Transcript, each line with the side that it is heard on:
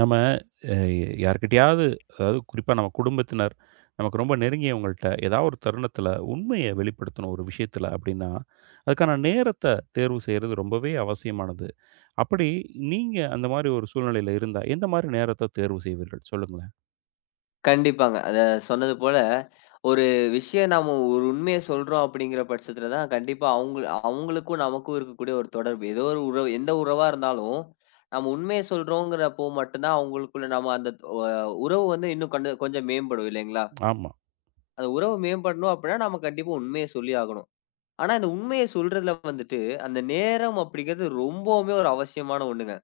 right: நம்ம அ யார்கிட்டயாவது, அதாவது குறிப்பா நம்ம குடும்பத்தினர், நமக்கு ரொம்ப நெருங்கியவங்கள்ட்ட ஏதாவது ஒரு தருணத்தில உண்மைய வெளிப்படுத்தணும் ஒரு விஷயத்தில அப்படின்னா, அதுக்கான நேரத்த தேர்வு செய்றது ரொம்பவே அவசியமானது. அப்படி நீங்க அந்த மாரி ஒரு சூழ்நிலையில இருந்தா, எந்த மாரி நேரத்த தேர்வு செய்வீர்கள்? சொல்லுங்களேன்.
left: கண்டிப்பாங்க. அத சொன்னது போல, ஒரு விஷயம் நாம ஒரு உண்மைய சொல்றோம் அப்படிங்கிற பட்சத்துல தான் கண்டிப்பா அவுங்க அவுங்களுக்கும் நமக்கும் இருக்கக்கூடிய ஒரு தொடர்பு. ஏதோ ஒரு உறவு எந்த உறவா இருந்தாலும், நம்ம உண்மைய சொல்றோங்கிறப்போ மட்டும் தான் அவுங்களுக்குள்ள நம்ம அந்த ஒ உறவு வந்து இன்னும் கண்டு கொஞ்சம் மேம்படும் இல்லைங்களா?
right: ஆமா,
left: அந்த உறவு மேம்படணும் அப்படின்னா நம்ம கண்டிப்பா உண்மைய சொல்லி ஆகணும். ஆனா இந்த உண்மைய சொல்றதுல வந்துட்டு, அந்த நேரம் அப்படிங்கிறது ரொம்பவுமே ஒரு அவசியமான ஒண்ணுங்க.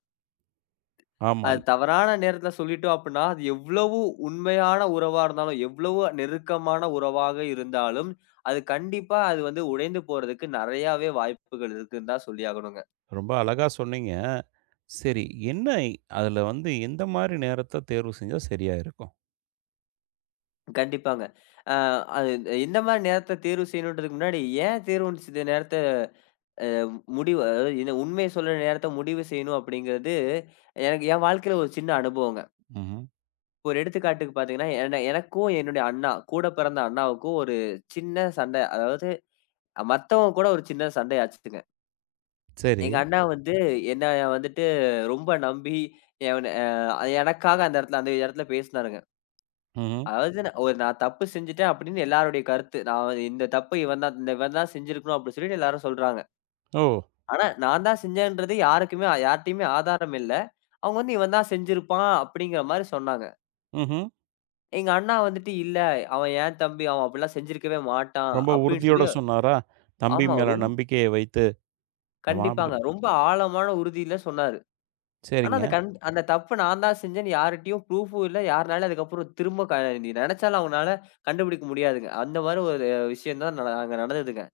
right: ஆமா.
left: அது தவறான நேரத்துல சொல்லிட்டோம் அப்டின்னா, அது எவ்வளவு உண்மையான உறவா இருந்தாலும், எவ்வளவு நெருக்கமான உறவாக இருந்தாலும், அது கண்டிப்பா அது வந்து உடைந்து போறதுக்கு நெறையாவே வாய்ப்புகள் இருக்குன்னு தான் சொல்லியாகணுங்க.
right: ரொம்ப அழகா சொன்னீங்க. சரி, என்ன அதுல வந்து எந்த மாரி நேரத்த தேர்வு செஞ்சா சரியா இருக்கும்?
left: கண்டிப்பாங்க. அ அது எந்த மாரி நேரத்த தேர்வு செய்யணுன்றதுக்கு முன்னாடி, ஏன் தேர்வு செய்த நேரத்த முடிவு அதாவது இந்த உண்மைய சொல்ற நேரத்த முடிவு செய்யணும் அப்டிங்கிறது, எனக்கு என் வாழ்க்கையில ஒரு சின்ன அனுபவங்க.
right: ம்ஹ்ம்.
left: இப்போ ஒரு எடுத்துக்காட்டுக்கு பாத்தீங்கன்னா, எனக்கும் என்னுடைய அண்ணா கூட பிறந்த அண்ணாவுக்கும் ஒரு சின்ன சண்டை அதாவது மத்தவங்க கூட ஒரு சின்ன சண்டை ஆச்சுங்க.
right: சரி.
left: எங்க அண்ணா வந்து என்னைய வந்துட்டு ரொம்ப நம்பி எவன அ எனக்காக அந்த இடத்துல பேசினாருங்க.
right: ம்ஹ்ம்.
left: அதாவது நான் தப்பு செஞ்சுட்டேன் அப்படின்னு எல்லாருடைய கருத்து. நான் வந்து இந்த தப்பு இவன் தான் செஞ்சிருக்கணும் அப்படின்னு சொல்லிட்டு எல்லாரும் சொல்றாங்க.
right: ஓ!
left: ஆனா நான் தான் செஞ்சேன்றது யாருக்குமே யார்ட்டயுமே ஆதாரம் இல்ல. அவங்க வந்து இவன் தான் செஞ்சிருப்பான் அப்படிங்கிற மாரி சொன்னாங்க.
right: ம்ஹ்ம்.
left: எங்க அண்ணா வந்துட்டு இல்ல அவன் என் தம்பி அவன் அப்படிலாம் செஞ்சிருக்கவே மாட்டான்
right: ரொம்ப
left: அப்படின்னு
right: உறுதியோட
left: சொல்லி
right: சொன்னாரா? தம்பி
left: ஆமா
right: மேல நம்பிக்கைய வைத்து ஆமா
left: கண்டிப்பாங்க.
right: அப்படின்னு.
left: ரொம்ப ஆழமான உறுதியில சொன்னாரு. ஆனா,
right: சரிங்க.
left: அந்த தப்பு நான் தான் செஞ்சேன்னு யார்ட்டயும் ப்ரூஃபும் இல்ல. யாருனாலயும் அதுக்கப்புறம் திரும்ப நீ நெனச்சாலும் அவங்கனால கண்டுபிடிக்க முடியாதுங்க. அந்த மாரி ஒரு விஷயம் தான் அங்க நடந்ததுங்க.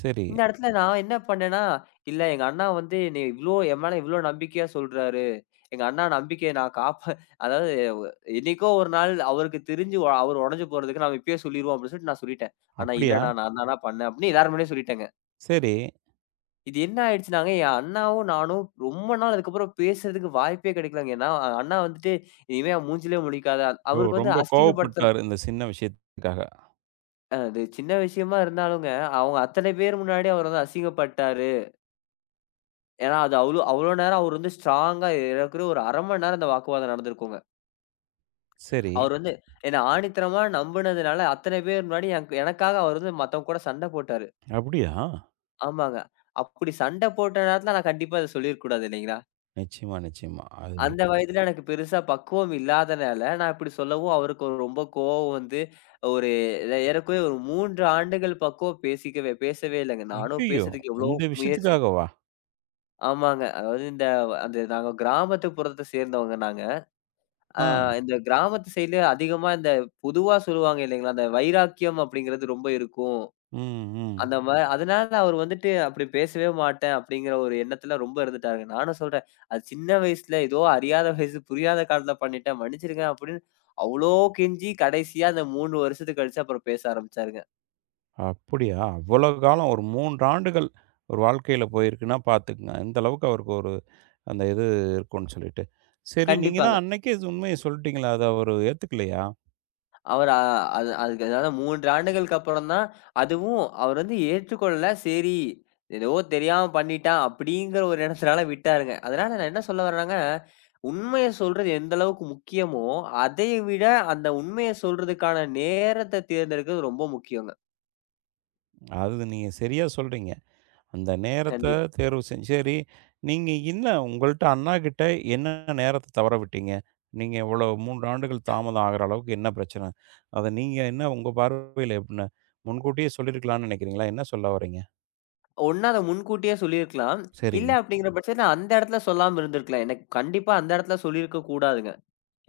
right: சரி.
left: இந்த இடத்துல நான் என்ன பண்ணேன்னா, இல்ல எங்க அண்ணா வந்து என்னைய இவ்ளோ என் மேல இவ்ளோ நம்பிக்கையா சொல்றாரு. எங்க அண்ணா நம்பிக்கைய நான் காப்ப அதாவது என்னைக்கோ ஒரு நாள் அவருக்கு தெரிஞ்சு அவரு உடைஞ்சு போறதுக்கு நாம இப்பயே சொல்லிருவோம் அப்படின்னு சொல்லிட்டு நான் சொல்லிட்டேன். ஆனா
right: அப்படியா?
left: இல்லண்ணா நான் தாண்ணா பண்ணேன் அப்படின்னு எல்லார் முன்னாடியும் சொல்லிட்டேங்க.
right: சரி.
left: இது என்ன ஆயிடுச்சுனாங்க, என் அண்ணாவும் நானும் ரொம்ப நாள் அதுக்கப்புறம் பேசுறதுக்கு வாய்ப்பே கிடைக்கலங்க. ஏன்னா, அண்ணா வந்துட்டு "இனிமே அவன் மூஞ்சிலயே முழிக்காத."
right: ஓ!
left: அவருக்கு வந்து
right: ரொம்ப
left: அசிங்கப்படுத்துற
right: கோவப்பட்டாரு இந்த சின்ன விஷயத்துக்காக.
left: அது சின்ன விஷயமா இருந்தாலுங்க, அவங்க அத்தனை பேர் முன்னாடி அவர் வந்து அசிங்கப்பட்டாரு. ஏன்னா, அது அவ்ளோ அவ்ளோ நேரம் அவர் வந்து ஸ்ட்ராங்கா ஏறக்குறைய ஒரு 1/2 மணி நேரம் அந்த வாக்குவாதம் நடந்திருக்குங்க.
right: சரி.
left: அவர் வந்து என்ன ஆணித்தனமா நம்புனதுனால அத்தனை பேர் முன்னாடி எனக்காக அவர் வந்து மத்தவங்க கூட சண்டை போட்டாரு.
right: அப்படியா?
left: ஆமாங்க. அப்படி சண்டை போட்ட நேரத்துல நான் கண்டிப்பா இத சொல்லியிருக்க கூடாது இல்லைங்களா?
right: நிச்சயமா, நிச்சயமா. அது
left: அந்த வயதில எனக்கு பெருசா பக்குவம் இல்லாதனால, நான் இப்படி சொல்லவும் அவருக்கு ஒரு ரொம்ப கோவம் வந்து, ஒரு ஏறக்குறைய ஒரு 3 ஆண்டுகள் பக்குவம் பேசிக்கவே பேசவே இல்லங்க. நானும்
right: ஐய்யய்யோ!
left: பேசுறதுக்கு எவ்வளோ
right: இந்த
left: முயற்சி
right: விஷயத்துக்காகவா?
left: ஆமாங்க. அதாவது இந்த அந்த நாங்க கிராமத்து புறத்த சேர்ந்தவங்க நாங்க. அ
right: ஆ.
left: இந்த கிராமத்து சைடுல அதிகமா இந்த பொதுவா சொல்லுவாங்க இல்லைங்களா? அந்த வைராக்கியம் அப்படிங்கிறது ரொம்ப இருக்கும்.
right: ம், ம்.
left: அந்த மாரி அதனால அவரு வந்துட்டு அப்படி பேசவே மாட்டேன் அப்படிங்கிற ஒரு எண்ணத்துல ரொம்ப இருந்துட்டாருங்க. நானும் சொல்றேன், அது சின்ன வயசுல ஏதோ அறியாத வயசு, புரியாத காரணத்துல பண்ணிட்டேன், மன்னிச்சிருங்க அப்படின்னு அவ்ளோ கெஞ்சி கடைசியா அந்த 3 வருஷத்துக்கு கழிச்சு அப்புறம் பேச ஆரம்பிச்சாருங்க.
right: அப்படியா? அவ்வளோ காலம் ஒரு 3 ஆண்டுகள் ஒரு வாழ்க்கையில போயிருக்குன்னா பார்த்துக்கங்க. இந்த அளவுக்கு அவருக்கு ஒரு அந்த இது இருக்கும்னு சொல்லிட்டு. சரி, நீங்க
left: கண்டிப்பாங்க.
right: தான் அன்னைக்கே உண்மைய சொல்லிட்டீங்களே! அத அவரு ஏத்துக்கலையா?
left: அவரு அ அது அதுக்கு அதாவது 3 ஆண்டுகளுக்கு அப்புறம் தான் அதுவும் அவர் வந்து ஏற்றுக்கொள்ளல. சரி, ஏதோ தெரியாம பண்ணிட்டான் அப்படிங்கிற ஒரு எண்ணத்தினால விட்டாருங்க. அதனால நான் என்ன சொல்ல வர்றேன்னாங்க, உண்மைய சொல்றது எந்த அளவுக்கு முக்கியமோ, அதை விட அந்த உண்மைய சொல்றதுக்கான நேரத்த தேர்ந்தெடுக்கிறது ரொம்ப முக்கியங்க.
right: அது நீங்க சரியா சொல்றீங்க. அந்த நேரத்த
left: கண்டிப்பா.
right: தேர்வு செஞ்சு சரி, நீங்க என்ன உங்கள்ட்ட அண்ணா கிட்ட என்ன நேரத்த தவற விட்டீங்க? நீங்க இவ்வளோ 3 ஆண்டுகள் தாமதம் ஆகுற அளவுக்கு என்ன பிரச்சன? அத நீங்க என்ன உங்க பார்வையில என்ன? முன்கூட்டியே சொல்லியிருக்கலாம்னு நெனைக்கிறீங்களா? என்ன சொல்ல வர்றீங்க?
left: ஒண்ணு அத முன்கூட்டியே சொல்லியிருக்கலாம். இல்ல
right: சரிங்க.
left: அப்படிங்கிற பட்சத்துல அந்த இடத்துல சொல்லாம இருந்திருக்கலாம். எனக்கு கண்டிப்பா அந்த இடத்துல சொல்லியிருக்க கூடாதுங்க.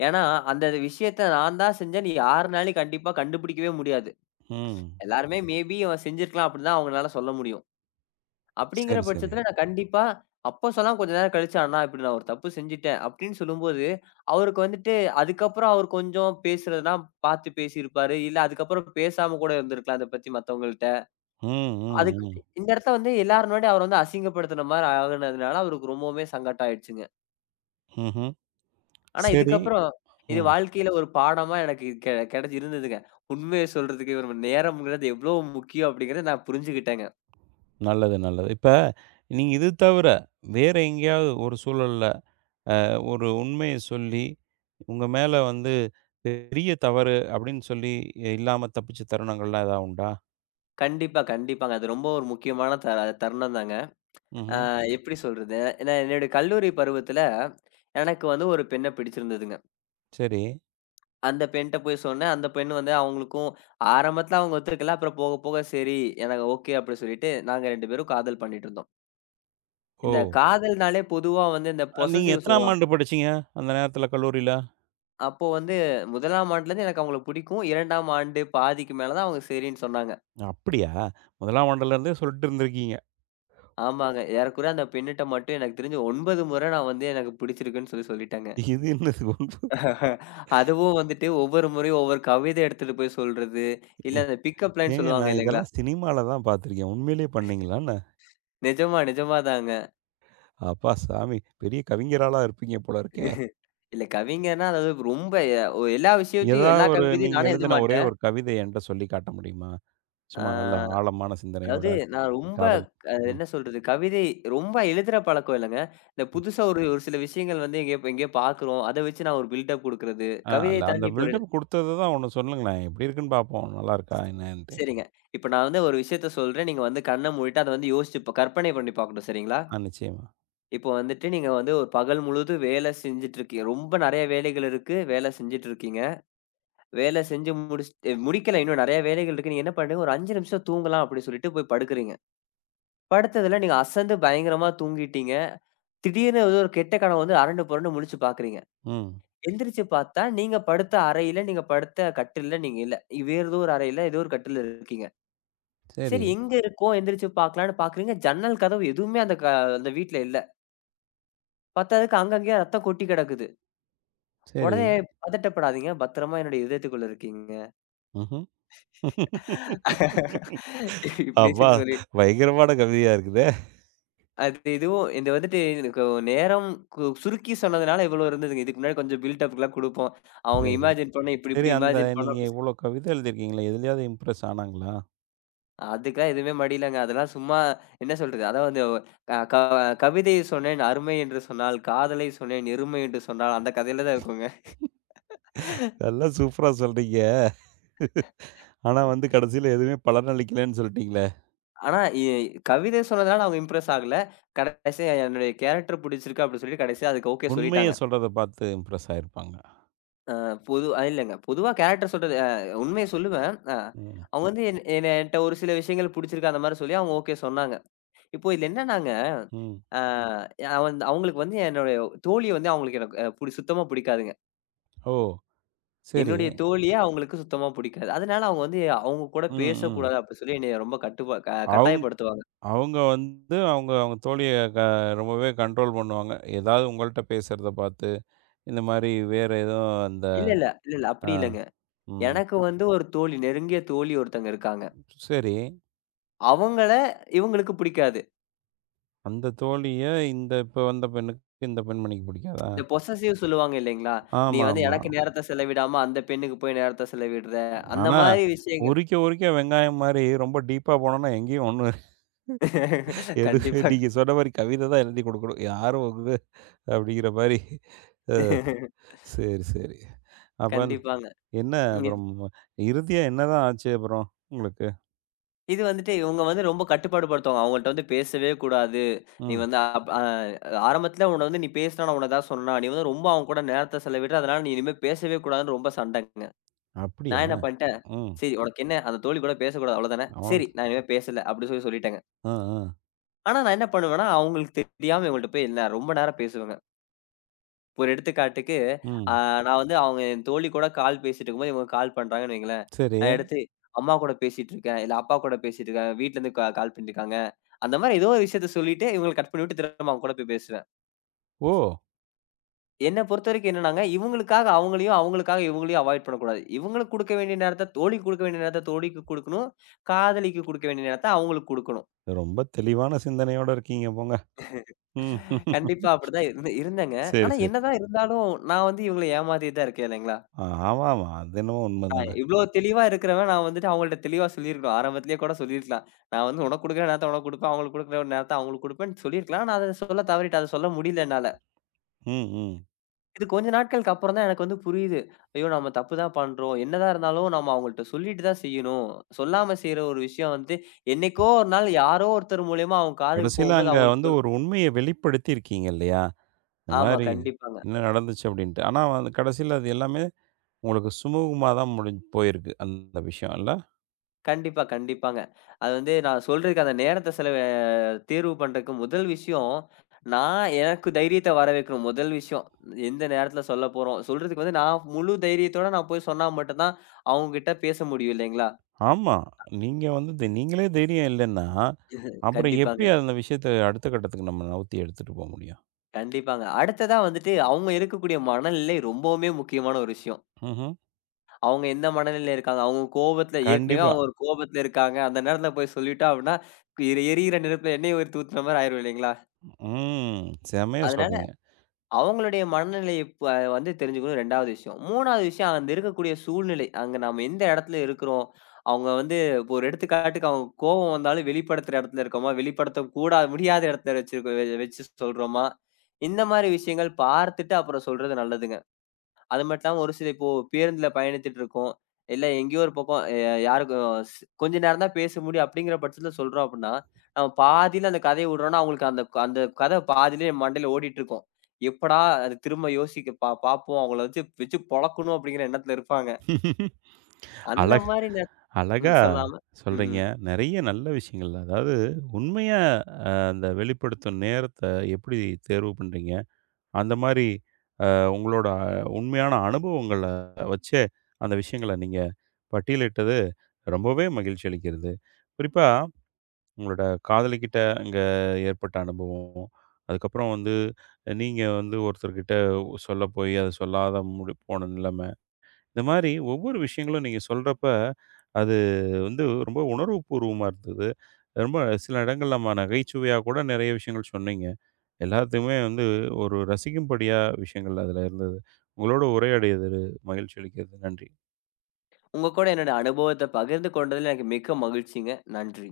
left: ஏன்னா, அந்த விஷயத்த நான் தான் செஞ்சேன்னு யாருனாலயும் கண்டிப்பா கண்டுபிடிக்கவே முடியாது.
right: ம்.
left: எல்லாருமே மேபி அவன் செஞ்சிருக்கலாம் அப்டின்னு தான் அவங்கனால சொல்ல முடியும். அப்டிங்கிற
right: சரி, சரிங்க.
left: பட்சத்துல நான் கண்டிப்பா அப்போ சொல்லாம கொஞ்ச நேரம் கழிச்சு, "அண்ணா இப்டி நான் ஒரு தப்பு செஞ்சுட்டேன்" அப்டின்னு சொல்லும்போது, அவருக்கு வந்துட்டு அதுக்கப்புறம் அவர் கொஞ்சம் பேசுறதெல்லாம் பாத்து பேசியிருப்பாரு. இல்ல அதுக்கப்புறம் பேசாம கூட இருந்திருக்கலாம் இத பத்தி மத்தவங்கள்ட்ட.
right: ம், ம்,
left: அதுக்கு
right: ம்.
left: இந்த இடத்துல வந்து எல்லார் முன்னாடியும் அவர வந்து அசிங்கப்படுத்துன மாரி ஆகுனதுனால அவருக்கு ரொம்பவுமே சங்கடம் ஆயிடுச்சுங்க.
right: ம்ஹ்ம்.
left: ஆனா
right: சரி.
left: இதுக்கப்புறம் இது
right: ம்.
left: வாழ்க்கையில ஒரு பாடமா எனக்கு கெடச்சி இருந்ததுங்க. உண்மைய சொல்றதுக்கு இவர் நேரம்ங்கிறது எவ்ளோ முக்கியம் அப்டிங்கிறத நான் புரிஞ்சுகிட்டேங்க.
right: நல்லது, நல்லது. இப்ப நீங்க இது தவிர வேற எங்கேயாவது ஒரு சூழல்ல ஒரு உண்மைய சொல்லி, உங்க மேல வந்து பெரிய தவறு அப்படின்னு சொல்லி இல்லாம தப்பிச்ச தருணங்கள்லாம் ஏதாவது உண்டா?
left: கண்டிப்பா, கண்டிப்பாங்க. அது ரொம்ப ஒரு முக்கியமான தருணம் தாங்க. அ
right: ம்ஹ்ம்.
left: எப்படி சொல்றது? ஏன்னா என்னுடைய கல்லூரி பருவத்துல, எனக்கு வந்து ஒரு பெண்ண பிடிச்சிருந்ததுங்க.
right: சரி.
left: அந்த பெண்ட்ட போய் சொன்னேன். அந்த பெண் வந்து அவங்களுக்கும் ஆரம்பத்துல அவங்க ஒத்துக்கல. அப்புறம் போக போக சரி எனக்கு ஓகே அப்படி சொல்லிட்டு, நாங்க 2 பேரும் காதல் பண்ணிட்டு இருந்தோம்.
right: ஓ!
left: இந்த காதல்னாலே பொதுவா வந்து இந்த
right: நீங்க
left: பொசசிவ்
right: எத்தனாம்
left: சொல்லுவாங்க.
right: ஆண்டு படிச்சீங்க? அந்த நேரத்துல கல்லூரியில?
left: அப்போ வந்து 1ஆம் ஆண்டுலேருந்து எனக்கு அவங்கள பிடிக்கும். 2ஆம் ஆண்டு பாதிக்கு மேல தான் அவங்க சரின்னு சொன்னாங்க.
right: அப்படியா? 1ஆம் ஆண்டுல இருந்தே சொல்லிட்டு இருந்திருக்கீங்க.
left: ஆமாங்க. ஏறக்குறைய அந்த பெண்ணுட்ட மட்டும் எனக்கு தெரிஞ்சு 9 முறை நான் வந்து எனக்கு பிடிச்சிருக்குன்னு சொல்லி சொல்லிட்டேங்க.
right: இது என்னது ஒன்பு
left: அதுவும் வந்துட்டு ஒவ்வொரு முறையும் ஒவ்வொரு கவிதை எடுத்துட்டு போய் சொல்றது.
right: எ
left: இல்ல அந்த பிக்கப் லைன்
right: ஏங்க
left: சொல்லுவாங்க
right: நான்
left: இல்லைங்களா?
right: இதெல்லாம் சினிமால தான் பார்த்துருக்கேன். உண்மையிலேயே பண்ணீங்களான்னு?
left: நிஜமா, நிஜமாதாங்க.
right: அப்பா சாமி! பெரிய கவிஞராளா இருப்பீங்க போல இருக்கே.
left: இல்ல கவிஞர்னா அதாவது ரொம்ப எல்லா விஷயத்தையும்
right: ஏதாவது
left: எல்லா
right: ஒரு
left: கவிதையும்
right: நீங்க
left: நானே எழுத
right: எழுதின ஒரே
left: மாட்டேன்.
right: ஒரு கவிதை என்ட்ட சொல்லி காட்ட முடியுமா?
left: ஆ
right: சும்மா நல்ல ஆழமான சிந்தனையோட
left: அதாவது நான் ரொம்ப
right: காதல்.
left: என்ன சொல்றது? கவிதை ரொம்ப எழுதுற பழக்கம் இல்லங்க. இந்த புதுசா ஒரு ஒரு சில விஷயங்கள் வந்து எங்கேயோ எங்கேயோ பார்க்குறோம். அத வச்சு நான் ஒரு பில்டப் குடுக்குறது.
right: ஆ இல்ல
left: கவிதைய
right: அந்த
left: தாண்டி இப்போ ஒரு
right: பில்டப் குடுத்தது தான் ஒண்ணு சொல்லுங்களேன். எப்படி இருக்குன்னு பார்ப்போம். நல்லா இருக்கா என்னன்ட்டு?
left: சரிங்க. இப்ப நான் வந்து ஒரு விஷயத்த சொல்றேன். நீங்க வந்து கண்ண மூடிட்டு அத வந்து யோசிச்சு கற்பனை பண்ணி பார்க்கணும். சரிங்களா?
right: ஆ நிச்சயமா.
left: இப்போ வந்துட்டு நீங்க வந்து ஒரு பகல் முழுதும் வேலை செஞ்சுட்டு இருக்கீங்க. ரொம்ப நெறைய வேலைகள் இருக்கு. வேலை செஞ்சுட்டு இருக்கீங்க. வேலை செஞ்சு முடிச்சுட்டு முடிக்கல இன்னும் நெறைய வேலைகள் இருக்கு. நீங்க என்ன பண்றீங்க, ஒரு 5 நிமிஷம் தூங்கலாம் அப்டின்னு சொல்லிட்டு போய் படுக்குறீங்க. படுத்ததுல நீங்க அசந்து பயங்கரமா தூங்கிட்டீங்க. திடீர்னு ஏதோ ஒரு கெட்ட கனவு வந்து அரண்டு புரண்டு முழிச்சு பாக்குறீங்க.
right: ம்.
left: எந்திரிச்சு பார்த்தா நீங்க படுத்த அறையில, நீங்க படுத்த கட்டில்ல நீங்க இல்ல. வேறு ஏதோ ஒரு அறையில ஏதோ ஒரு கட்டில்ல இருக்கீங்க.
right: சரி,
left: சரி எங்க இருக்கோம் எந்திரிச்சு பார்க்கலான்னு பார்க்குறீங்க. ஜன்னல் கதவு எதுவுமே அந்த அந்த வீட்ல இல்ல. பத்தாததுக்கு அங்கங்கேயே ரத்தம் கொட்டி கிடக்குது.
right: சரி.
left: உடனே பதட்டப்படாதீங்க. பத்திரமா என்னுடைய இதயத்துக்குள்ள இருக்கீங்க.
right: ம்ஹ்ம். அப்பா!
left: இப்படின்னு சொல்லி
right: பயங்கரமான கவிதையா இருக்குதே!
left: அது இதுவும் இது வந்துட்டு எனக்கு நேரம் சுருக்கி சொன்னதுனால இவ்வளோ இருந்ததுங்க. இதுக்கு முன்னாடி கொஞ்சம் பில்ட் அப்லாம் குடுப்போம். அவங்க
right: சரி.
left: இமேஜின் பண்ண இப்படி
right: சரி
left: இப்படி
right: அந்த
left: இமேஜின் பண்ணோம்
right: நீங்க
left: அப்படி சொல்லி.
right: இவ்வளோ கவிதை எழுதியிருக்கீங்களே, எதுலயாவது இம்ப்ரெஸ் ஆனாங்களா?
left: அதுக்கெல்லாம் எதுவுமே மடியலங்க. அதெல்லாம் சும்மா என்ன சொல்றது? அதாவது அ க கவிதை சொன்னேன் அருமை என்று சொன்னால், காதலை சொன்னேன் எருமை என்று சொன்னால் அந்த கதையில தான் இருக்குங்க.
right: எல்லாம் சூப்பரா சொல்றீங்க. ஆனா வந்து கடைசியில எதுவுமே பலனளிக்கலன்னு சொல்லிட்டீங்களே!
left: ஆனா கவிதை சொன்னதுனால அவங்க இம்ப்ரெஸ் ஆகல. கடைசியா என்னுடைய கேரக்டர் பிடிச்சிருக்கு அப்படின்னு சொல்லி கடைசியா அதுக்கு ஓகே
right: உண்மைய
left: சொல்லிட்டாங்க.
right: சொல்றத பார்த்து இம்ப்ரெஸ் ஆயிருப்பாங்க.
left: பொது அ இல்லங்க. பொதுவா கேரக்டர் சொல்றது உண்மைய சொல்லுவேன்.
right: ம்,
left: அவங்க வந்து என்ட்ட ஒரு சில விஷயங்கள் புடிச்சிருக்கு அந்த மாரி சொல்லி அவங்க ஓகே சொன்னாங்க. இப்போ இதுல என்னன்னாங்க,
right: ம்.
left: அ அவன் அவங்களுக்கு வந்து என்னுடைய தோழிய வந்து அவங்களுக்கு எனக்கு அ புடி சுத்தமா புடிக்காதுங்க.
right: ஓ! சரி.
left: என்னுடைய தோழிய அவங்களுக்கு சுத்தமா புடிக்காது. அதனால அவங்க வந்து அவங்க கூட
right: ம், ம்.
left: பேசக்கூடாது அப்படி சொல்லி என்னைய ரொம்ப கட்டுப்பா க
right: அவுங்
left: கட்டாயப்படுத்துவாங்க.
right: அவங்க வந்து அவங்க அவங்க தோழிய க ரொம்பவே கண்ட்ரோல் பண்ணுவாங்க. ஏதாவது உங்கள்ட்ட பேசுறத பார்த்து, இந்த மாரி வேற ஏதோ அந்த
left: இல்ல, இல்ல, இல்ல, இல்ல.
right: ஆ,
left: அப்படி இல்லங்க.
right: ம்.
left: எனக்கு வந்து ஒரு தோழி, நெருங்கிய தோழி ஒருத்தங்க இருக்காங்க.
right: சரி.
left: அவங்கள இவங்களுக்கு புடிக்காது.
right: அந்த தோழிய இந்த இப்ப வந்த பெண்ணுக்கு, இந்த பெண்மணிக்கு பிடிக்காதா?
left: இந்த பொசசிவ் சொல்லுவாங்க இல்லைங்களா? நீ வந்து
right: ஆமாமா.
left: எனக்கு நேரத்த செலவிடாம அந்த பெண்ணுக்கு போய் நேரத்த செலவிடுற. அந்த
right: ஆனா,
left: மாரி விஷயங்கள்.
right: உரிக்க உரிக்க வெங்காயம் மாரி ரொம்ப டீப்பா போனோம்னா எங்கேயும் ஒண்ணு எது
left: கண்டிப்பா.
right: நீங்க சொன்ன மாரி கவிதை தான் எழுதி குடுக்கணும். யாரும் வந்து அப்படிங்கிற மாரி. அ சரி, சரி. அப்ப
left: கண்டிப்பாங்க.
right: என்ன
left: இது
right: அப்புறம் இறுதியா என்னதான் ஆச்சு அப்புறம் உங்களுக்கு?
left: இது வந்துட்டு இவங்க வந்து ரொம்ப கட்டுப்பாடு படுத்துவாங்க. அவங்கள்ட்ட வந்து பேசவே கூடாது. நீ
right: ம்.
left: வந்து அப் அ ஆரம்பத்துல உன்ன வந்து நீ பேசினா நான் உன்ன ஏதாவது சொன்னா, நீ வந்து ரொம்ப அவங்க கூட நேரத்த செலவிடுற. அதனால நீ இனிமே பேசவே கூடாதுன்னு ரொம்ப சண்டைங்க. நான்
right: அப்படியா?
left: என்ன பண்ணிட்டேன்,
right: ம்.
left: சரி உனக்கு என்ன அந்த தோழி கூட பேசக்கூடாது அவ்வளோதானே. சரி
right: அவனுக்கு
left: நான் இனிமே பேசல அப்படின்னு சொல்லி சொல்லிட்டேங்க.
right: ஆ, ஆ.
left: ஆனா நான் என்ன பண்ணுவேன்னா, அவங்களுக்கு தெரியாம இவங்கள்ட்ட போய் நான் ரொம்ப நேரம் பேசுவேங்க. ஒரு எடுத்துக்காட்டுக்கு, அ
right: ம்.
left: நான் வந்து அவங்க என் தோழி கூட கால் பேசிட்டு இருக்கும்போது, இவங்க கால் பண்றாங்கன்னு வைங்களேன்.
right: சரி.
left: நான் எடுத்து அம்மா கூட பேசிட்டு இருக்கேன், இல்ல அப்பா கூட பேசிட்டு இருக்கேன், வீட்லருந்து கால் பண்ணிருக்காங்க. அந்த மாரி ஏதோ ஒரு விஷயத்த சொல்லிட்டு இவங்கள கட் பண்ணிவிட்டு திரும்ப அவங்க கூட போய் பேசுவேன்.
right: ஓ!
left: என்ன பொறுத்தவரைக்கும் என்னன்னாங்க, இவங்களுக்காக அவங்களையும், அவங்களுக்காக இவங்களையும் அவாய்ட் பண்ணக்கூடாது. இவங்களுக்கு குடுக்க வேண்டிய நேரத்த தோழிக்கு குடுக்க வேண்டிய நேரத்த தோழிக்கு குடுக்கணும். காதலிக்கு குடுக்க வேண்டிய நேரத்த அவங்களுக்கு குடுக்கணும்.
right: ரொம்ப தெளிவான சிந்தனையோட இருக்கீங்க போங்க. ம்.
left: கண்டிப்பா அப்படிதான் இருந்து இருந்தேங்க.
right: சரி,
left: ஆனா
right: சரி.
left: என்னதான் இருந்தாலும், நான் வந்து இவங்கள ஏமாத்திட்டு தான் இருக்கேன் இல்லைங்களா?
right: ஆமாமா. அது என்னமோ
left: அ
right: உண்மதானே.
left: இவ்ளோ தெளிவா இருக்கிறவன் நான் வந்துட்டு அவங்கள்ட்ட தெளிவா சொல்லியிருக்கணும். ஆரம்பத்திலேயே கூட சொல்லியிருக்கலாம். நான் வந்து உனக்கு குடுக்குற நேரத்த உனக்கு குடுப்பேன். அவங்களுக்கு குடுக்குற நேரத்த அவங்களுக்கு குடுப்பேன்னு சொல்லியிருக்கலாம். நான் அத சொல்ல தவறிட்டேன். அத சொல்ல முடியல என்னால.
right: ம், ம்.
left: இது கொஞ்ச நாட்களுக்கு அப்புறம் தான் எனக்கு வந்து புரியுது. ஐயோ! நம்ம தப்பு தான் பண்றோம். என்னதான் இருந்தாலும் நம்ம அவங்கள்ட்ட சொல்லிட்டு தான் செய்யணும். சொல்லாம செய்ற ஒரு விஷயம் வந்து என்னைக்கோ ஒரு நாள் யாரோ ஒருத்தர் மூலியமா அவங்க காதுக்கு
right: கடைசியில
left: போகும்போது
right: அங்க வந்து
left: அவங்களுக்கு எவ்ளோ
right: ஒரு உண்மைய வெளிப்படுத்தி இருக்கீங்க இல்லையா? இந்த
left: ஆமா,
right: மாதிரி
left: கண்டிப்பாங்க.
right: என்ன நடந்துச்சு அப்படின்ட்டு. ஆனா வந்து கடைசியில அது எல்லாமே உங்களுக்கு சுமூகமா தான் முடிஞ்சு போயிருக்கு. அந்த விஷயம் இல்ல?
left: கண்டிப்பா, கண்டிப்பாங்க. அது வந்து நான் சொல்றதுக்கு அந்த நேரத்த செலவு தீர்வு பண்றதுக்கு முதல் விஷயம், நான் எனக்கு தைரியத்த வர வைக்கணும் முதல் விஷயம். எந்த நேரத்துல சொல்லப் போறோம். சொல்றதுக்கு வந்து நான் முழு தைரியத்தோட நான் போய் சொன்னா மட்டும் தான் அவங்ககிட்ட பேச முடியும் இல்லைங்களா?
right: ஆமா. நீங்க வந்து நீங்களே தைரியம் இல்லன்னா, அப்புறம்
left: கண்டிப்பாங்க,
right: எப்படி அந்த விஷயத்த அடுத்த கட்டத்துக்கு நம்ம நவுத்தி எடுத்துட்டு போ முடியும்?
left: கண்டிப்பாங்க. அடுத்ததா வந்துட்டு அவங்க இருக்கக்கூடிய மனநிலை ரொம்பவுமே முக்கியமான ஒரு விஷயம்.
right: ம்ஹ்ம்.
left: அவங்க எந்த மனநிலையில இருக்காங்க? அவங்க கோபத்துல ஏற்கனவே
right: கண்டிப்பா.
left: அவங்க ஒரு கோபத்துல இருக்காங்க. அந்த நேரத்துல போய் சொல்லிட்டோம் அப்படின்னா, எரி எரியிற நெருப்புல எண்ணெய ஊத்தி ஊத்துன மாரி ஆயிரும் இல்லைங்களா?
right: ம். செம்மையா
left: அதனால
right: சொல்றீங்க.
left: அவங்களுடைய மனநிலைய ப வந்து தெரிஞ்சுக்கணும் 2வது விஷயம். 3வது விஷயம் அங்க இருக்கக்கூடிய சூழ்நிலை. அங்க நம்ம எந்த இடத்துல இருக்கிறோம்? அவங்க வந்து இப்போ ஒரு எடுத்துக்காட்டுக்கு அவங்க கோவம் வந்தாலும் வெளிப்படுத்துற இடத்துல இருக்கோமா? வெளிப்படுத்த கூடா முடியாத இடத்துல வச்சிருக்க வச்சு சொல்றோமா? இந்த மாரி விஷயங்கள் பார்த்துட்டு அப்புறம் சொல்றது நல்லதுங்க. அது மட்டும் இல்லாம ஒரு சில இப்போ பேருந்துல பயணித்துட்டு இருக்கோம். இல்ல எங்கேயோ ஒரு பக்கம் யாருக்கும் ஸ் கொஞ்ச நேரம் தான் பேச முடியும் அப்படிங்கிற பட்சத்துல சொல்றோம் அப்படின்னா, நம்ம பாதியில அந்த கதைய விடுறோம்னா, அவங்களுக்கு அந்த அந்த கதை பாதியிலேயே மண்டையில ஓடிட்டு இருக்கும். எப்படா அது திரும்ப யோசிக்க பார்ப்போம். அவங்கள வச்சு வச்சு பொழக்கணும் அப்படிங்கிற எண்ணத்துல இருப்பாங்க. அந்த
right: அழக
left: மாரி ம்.
right: அழகா
left: சொல்லாம ம்,
right: சொல்றீங்க.
left: ம்.
right: நெறைய நல்ல விஷயங்கள். அதாவது உண்மையா அந்த வெளிப்படுத்தும் நேரத்த எப்படி தேர்வு பண்றீங்க? அந்த மாரி உங்களோட உண்மையான அனுபவங்கள வச்சே அந்த விஷயங்கள நீங்க பட்டியலிட்டது ரொம்பவே மகிழ்ச்சி அளிக்கிறது. குறிப்பா உங்களோட காதலிகிட்ட அங்க ஏற்பட்ட அனுபவம், அதுக்கப்புறம் வந்து நீங்க வந்து ஒருத்தர்கிட்ட சொல்ல போய் அத சொல்லாத முடி போன நிலைம. இந்த மாரி ஒவ்வொரு விஷயங்களும் நீங்க சொல்றப்ப, அது வந்து ரொம்ப உணர்வுபூர்வமா இருந்தது. ரொம்ப சில இடங்கள்ல நம்ம நகைச்சுவையா கூட நிறைய விஷயங்கள் சொன்னீங்க. எல்லாத்தையுமே வந்து ஒரு ரசிக்கும்படியா விஷயங்கள் அதில இருந்தது. உங்களோட உரையாடியது மகிழ்ச்சி அளிக்கிறது. நன்றி.
left: உங்க கூட என்னோட அனுபவத்த பகிர்ந்து கொண்டதுல எனக்கு மிக்க மகிழ்ச்சிங்க. நன்றி.